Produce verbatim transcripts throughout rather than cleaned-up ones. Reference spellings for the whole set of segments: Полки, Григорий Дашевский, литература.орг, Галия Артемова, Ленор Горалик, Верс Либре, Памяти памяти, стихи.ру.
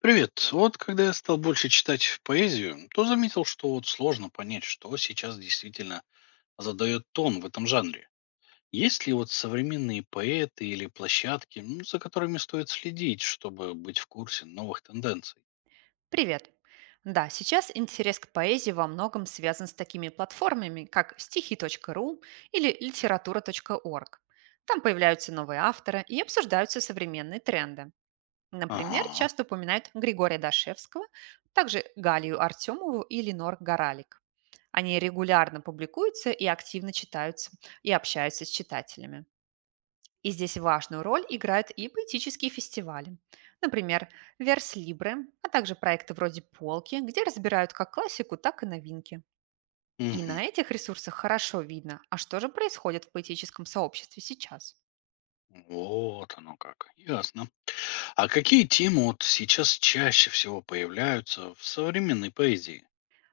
Привет. Вот когда я стал больше читать поэзию, то заметил, что вот сложно понять, что сейчас действительно задает тон в этом жанре. Есть ли вот современные поэты или площадки, м, за которыми стоит следить, чтобы быть в курсе новых тенденций? Привет! Да, сейчас интерес к поэзии во многом связан с такими платформами, как стихи точка ру или литература точка орг. Там появляются новые авторы и обсуждаются современные тренды. Например, Ага. часто упоминают Григория Дашевского, также Галию Артемову и Ленор Горалик. Они регулярно публикуются и активно читаются, и общаются с читателями. И здесь важную роль играют и поэтические фестивали. Например, Верс Либре, а также проекты вроде «Полки», где разбирают как классику, так и новинки. И Мгм. на этих ресурсах хорошо видно, а что же происходит в поэтическом сообществе сейчас. Вот оно как. Ясно. А какие темы вот сейчас чаще всего появляются в современной поэзии?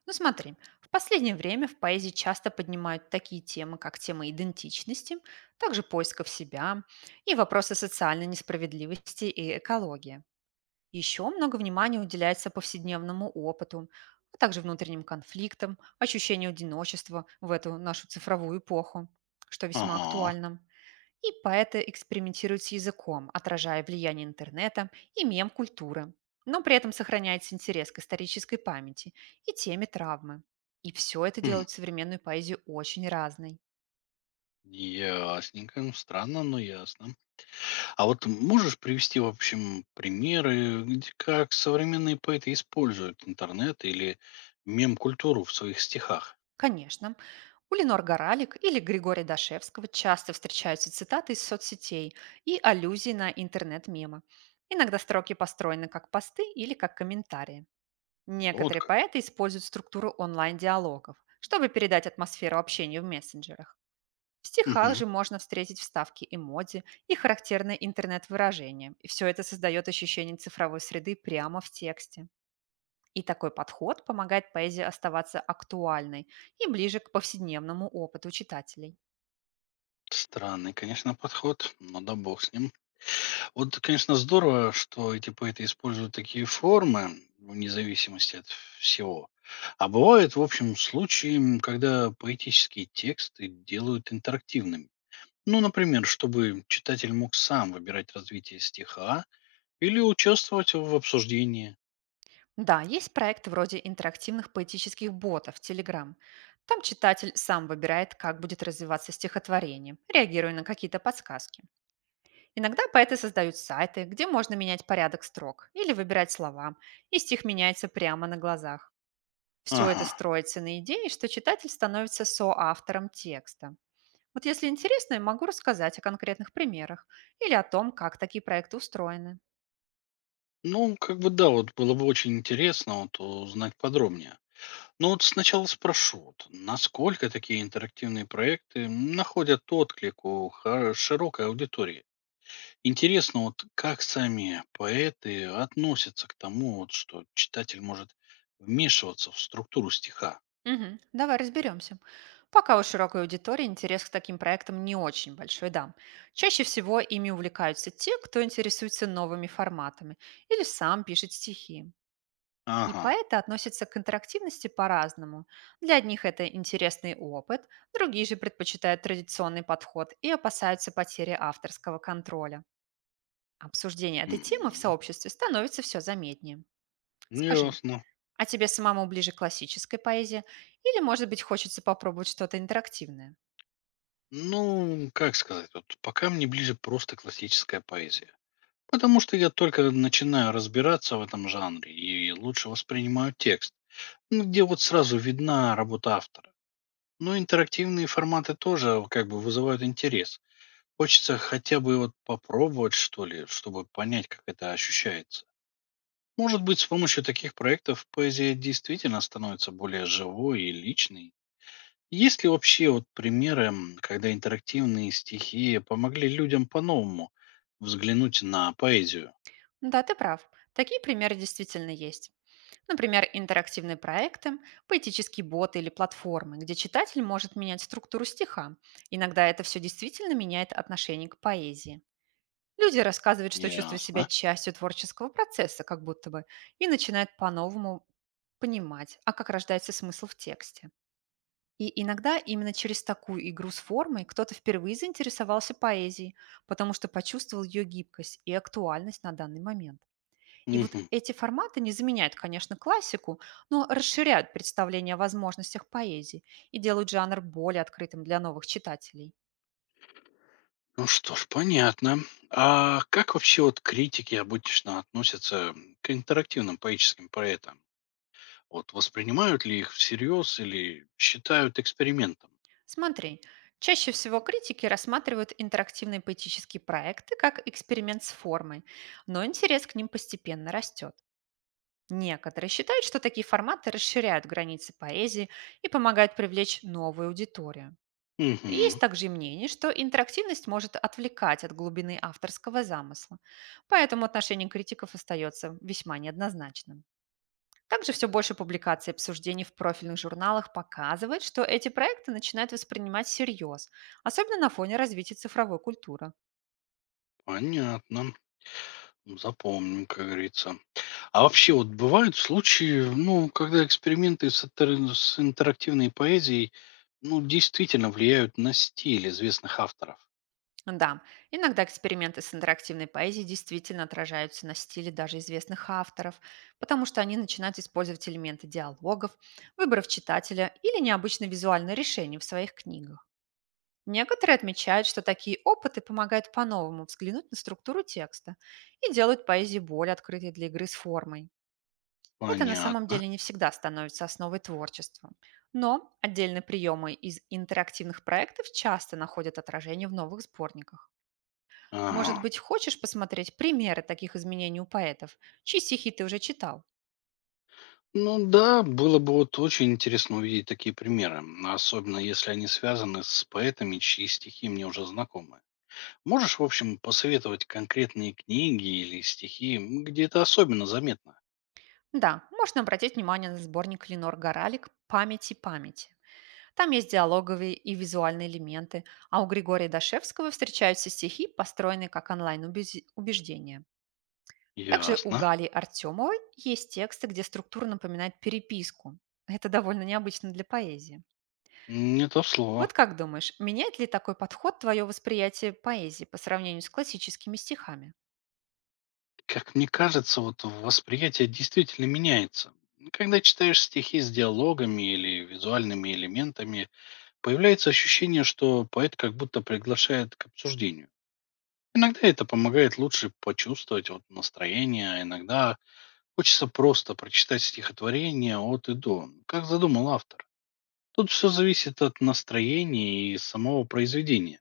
Ну смотри, в последнее время в поэзии часто поднимают такие темы, как тема идентичности, также поисков себя и вопросы социальной несправедливости и экологии. Еще много внимания уделяется повседневному опыту, а также внутренним конфликтам, ощущению одиночества в эту нашу цифровую эпоху, что весьма Ага. актуально. И поэты экспериментируют с языком, отражая влияние интернета и мем-культуры, но при этом сохраняется интерес к исторической памяти и теме травмы. И все это Хм. делает современную поэзию очень разной. Ясненько. Странно, но ясно. А вот можешь привести, в общем, примеры, где- как современные поэты используют интернет или мем-культуру в своих стихах? Конечно, у Ленор Горалик или Григория Дашевского часто встречаются цитаты из соцсетей и аллюзии на интернет-мемы. Иногда строки построены как посты или как комментарии. Вот Некоторые как. поэты используют структуру онлайн-диалогов, чтобы передать атмосферу общения в мессенджерах. В стихах Мгм. же можно встретить вставки эмодзи и характерные интернет-выражения. И все это создает ощущение цифровой среды прямо в тексте. И такой подход помогает поэзии оставаться актуальной и ближе к повседневному опыту читателей. Странный, конечно, подход, но да бог с ним. Вот, конечно, здорово, что эти поэты используют такие формы, вне зависимости от всего. А бывают, в общем, случаи, м, когда поэтические тексты делают интерактивными. Ну, например, чтобы читатель мог сам выбирать развитие стиха, или участвовать в обсуждении. Да, есть проекты вроде интерактивных поэтических ботов в телеграм. Там читатель сам выбирает, как будет развиваться стихотворение, реагируя на какие-то подсказки. Иногда поэты создают сайты, где можно менять порядок строк или выбирать слова, и стих меняется прямо на глазах. Все это Ага. строится на идее, что читатель становится соавтором текста. Вот если интересно, я могу рассказать о конкретных примерах или о том, как такие проекты устроены. Ну, как бы да, вот было бы очень интересно вот узнать подробнее. Но вот сначала спрошу, вот, насколько такие интерактивные проекты находят отклик у ха- широкой аудитории. Интересно, вот как сами поэты относятся к тому, вот, что читатель может вмешиваться в структуру стиха. Мгм, давай разберемся. Пока у широкой аудитории интерес к таким проектам не очень большой, да. Чаще всего ими увлекаются те, кто интересуется новыми форматами или сам пишет стихи. И Ага. поэты относятся к интерактивности по-разному. Для одних это интересный опыт, другие же предпочитают традиционный подход и опасаются потери авторского контроля. Обсуждение этой темы в Мгм. сообществе становится все заметнее. Скажи, Ясно. а тебе самому ближе классическая поэзия? Или, может быть, хочется попробовать что-то интерактивное? Ну, как сказать, вот пока мне ближе просто классическая поэзия. Потому что я только начинаю разбираться в этом жанре и лучше воспринимаю текст, ну, где вот сразу видна работа автора. Но интерактивные форматы тоже как бы вызывают интерес. Хочется хотя бы вот попробовать, что ли, чтобы понять, как это ощущается. Может быть, с помощью таких проектов поэзия действительно становится более живой и личной. Есть ли вообще вот примеры, м, когда интерактивные стихи помогли людям по-новому взглянуть на поэзию? Да, ты прав. Такие примеры действительно есть. Например, интерактивные проекты, поэтические боты или платформы, где читатель может менять структуру стиха. Иногда это все действительно меняет отношение к поэзии. Люди рассказывают, что чувствуют себя Ясно. частью творческого процесса, как будто бы, и начинают по-новому понимать, а как рождается смысл в тексте. И иногда именно через такую игру с формой кто-то впервые заинтересовался поэзией, потому что почувствовал ее гибкость и актуальность на данный момент. И вот Мгм. эти форматы не заменяют, конечно, классику, но расширяют представление о возможностях поэзии и делают жанр более открытым для новых читателей. Ну что ж, понятно. А как вообще вот критики обычно относятся, м, к интерактивным поэтическим поэтам? Вот воспринимают ли их всерьез или считают экспериментом? Смотри, чаще всего критики рассматривают интерактивные поэтические проекты как эксперимент с формой, но интерес к ним постепенно растет. Некоторые считают, что такие форматы расширяют границы поэзии и помогают привлечь новую аудиторию. Есть Угу, также и мнение, что интерактивность может отвлекать от глубины авторского замысла, поэтому отношение критиков остается весьма неоднозначным. Также все больше публикаций и обсуждений в профильных журналах показывает, что эти проекты начинают воспринимать всерьез, особенно на фоне развития цифровой культуры. понятно. Запомним, как говорится. А вообще вот бывают случаи, ну, когда эксперименты с, атер- с интерактивной поэзией, ну, действительно влияют на стиль известных авторов. Да, иногда эксперименты с интерактивной поэзией действительно отражаются на стиле даже известных авторов, потому что они начинают использовать элементы диалогов, выборов читателя или необычные визуальные решения в своих книгах. Некоторые отмечают, что такие опыты помогают по-новому взглянуть на структуру текста и делают поэзию более открытой для игры с формой. Это на самом Понятно. деле не всегда становится основой творчества. Но отдельные приемы из интерактивных проектов часто находят отражение в новых сборниках. Может Ага. быть, хочешь посмотреть примеры таких изменений у поэтов, чьи стихи ты уже читал? Ну да, было бы вот очень интересно увидеть такие примеры, м, особенно если они связаны с поэтами, чьи стихи мне уже знакомы. Можешь, в общем, посоветовать конкретные книги или стихи, м, где это особенно заметно? Да, можно обратить внимание на сборник Ленор Горалик «Памяти памяти». Там есть диалоговые и визуальные элементы, а у Григория Дашевского встречаются стихи, построенные как онлайн-убеждения. Также у Ясно. Гали Артемовой есть тексты, где структура напоминает переписку. Это довольно необычно для поэзии. Не то слово. Вот как думаешь, меняет ли такой подход твое восприятие поэзии по сравнению с классическими стихами? Как мне кажется, вот восприятие действительно меняется. Когда читаешь стихи с диалогами или визуальными элементами, появляется ощущение, что поэт как будто приглашает к обсуждению. Иногда это помогает лучше почувствовать вот настроение, а иногда хочется просто прочитать стихотворение от и до, как задумал автор. Тут все зависит от настроения и самого произведения.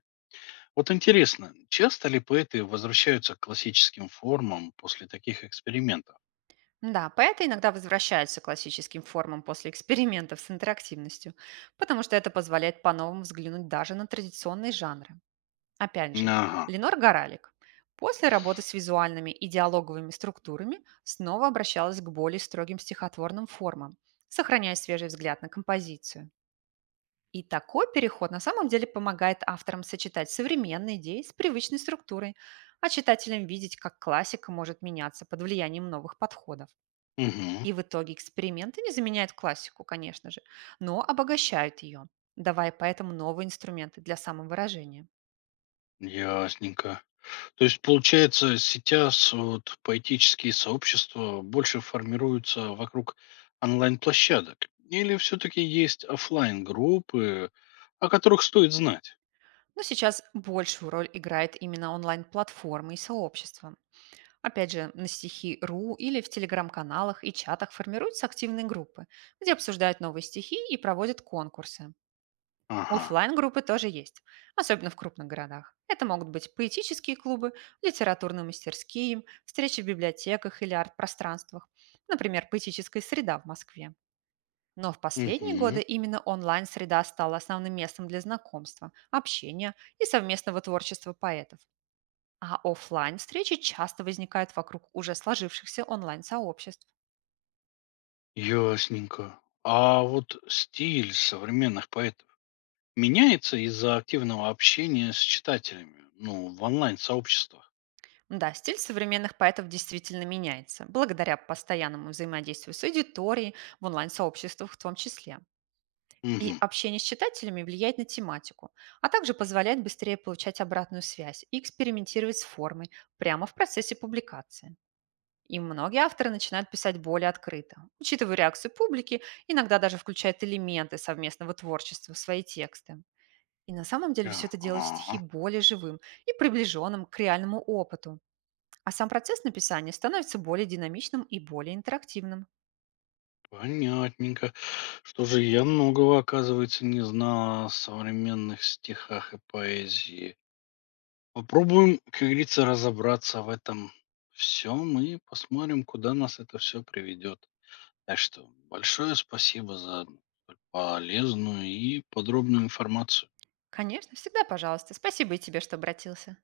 Вот интересно, часто ли поэты возвращаются к классическим формам после таких экспериментов? Да, поэты иногда возвращаются к классическим формам после экспериментов с интерактивностью, потому что это позволяет по-новому взглянуть даже на традиционные жанры. Опять же, Ага, Ленор Горалик после работы с визуальными и диалоговыми структурами снова обращалась к более строгим стихотворным формам, сохраняя свежий взгляд на композицию. И такой переход на самом деле помогает авторам сочетать современные идеи с привычной структурой, а читателям видеть, как классика может меняться под влиянием новых подходов. угу, И в итоге эксперименты не заменяют классику, конечно же, но обогащают ее, давая поэтому новые инструменты для самовыражения. ясненько. То есть, получается, сейчас вот поэтические сообщества больше формируются вокруг онлайн-площадок? Или все-таки есть оффлайн группы, о которых стоит знать? Но сейчас большую роль играет именно онлайн-платформы и сообщества. Опять же, на стихи точка ру или в телеграм-каналах и чатах формируются активные группы, где обсуждают новые стихи и проводят конкурсы. Ага, Оффлайн-группы тоже есть, особенно в крупных городах. Это могут быть поэтические клубы, литературные мастерские, встречи в библиотеках или арт-пространствах, например, поэтическая среда в Москве. Но в последние мгм, годы именно онлайн-среда стала основным местом для знакомства, общения и совместного творчества поэтов. А оффлайн встречи часто возникают вокруг уже сложившихся онлайн-сообществ. ясненько. А вот стиль современных поэтов меняется из-за активного общения с читателями, ну, в онлайн-сообществах? Да, стиль современных поэтов действительно меняется, благодаря постоянному взаимодействию с аудиторией, в онлайн-сообществах в том числе. И Мгм, общение с читателями влияет на тематику, а также позволяет быстрее получать обратную связь и экспериментировать с формой прямо в процессе публикации. И многие авторы начинают писать более открыто, учитывая реакцию публики, иногда даже включают элементы совместного творчества в свои тексты. И на самом деле все это делает стихи ага. более живым и приближенным к реальному опыту, а сам процесс написания становится более динамичным и более интерактивным. Понятненько. Что же, я многого, оказывается, не знала о современных стихах и поэзии. Попробуем, как говорится, разобраться в этом всем и посмотрим, куда нас это все приведет. Так что большое спасибо за столь полезную и подробную информацию. Конечно, всегда пожалуйста. Спасибо и тебе, что обратился.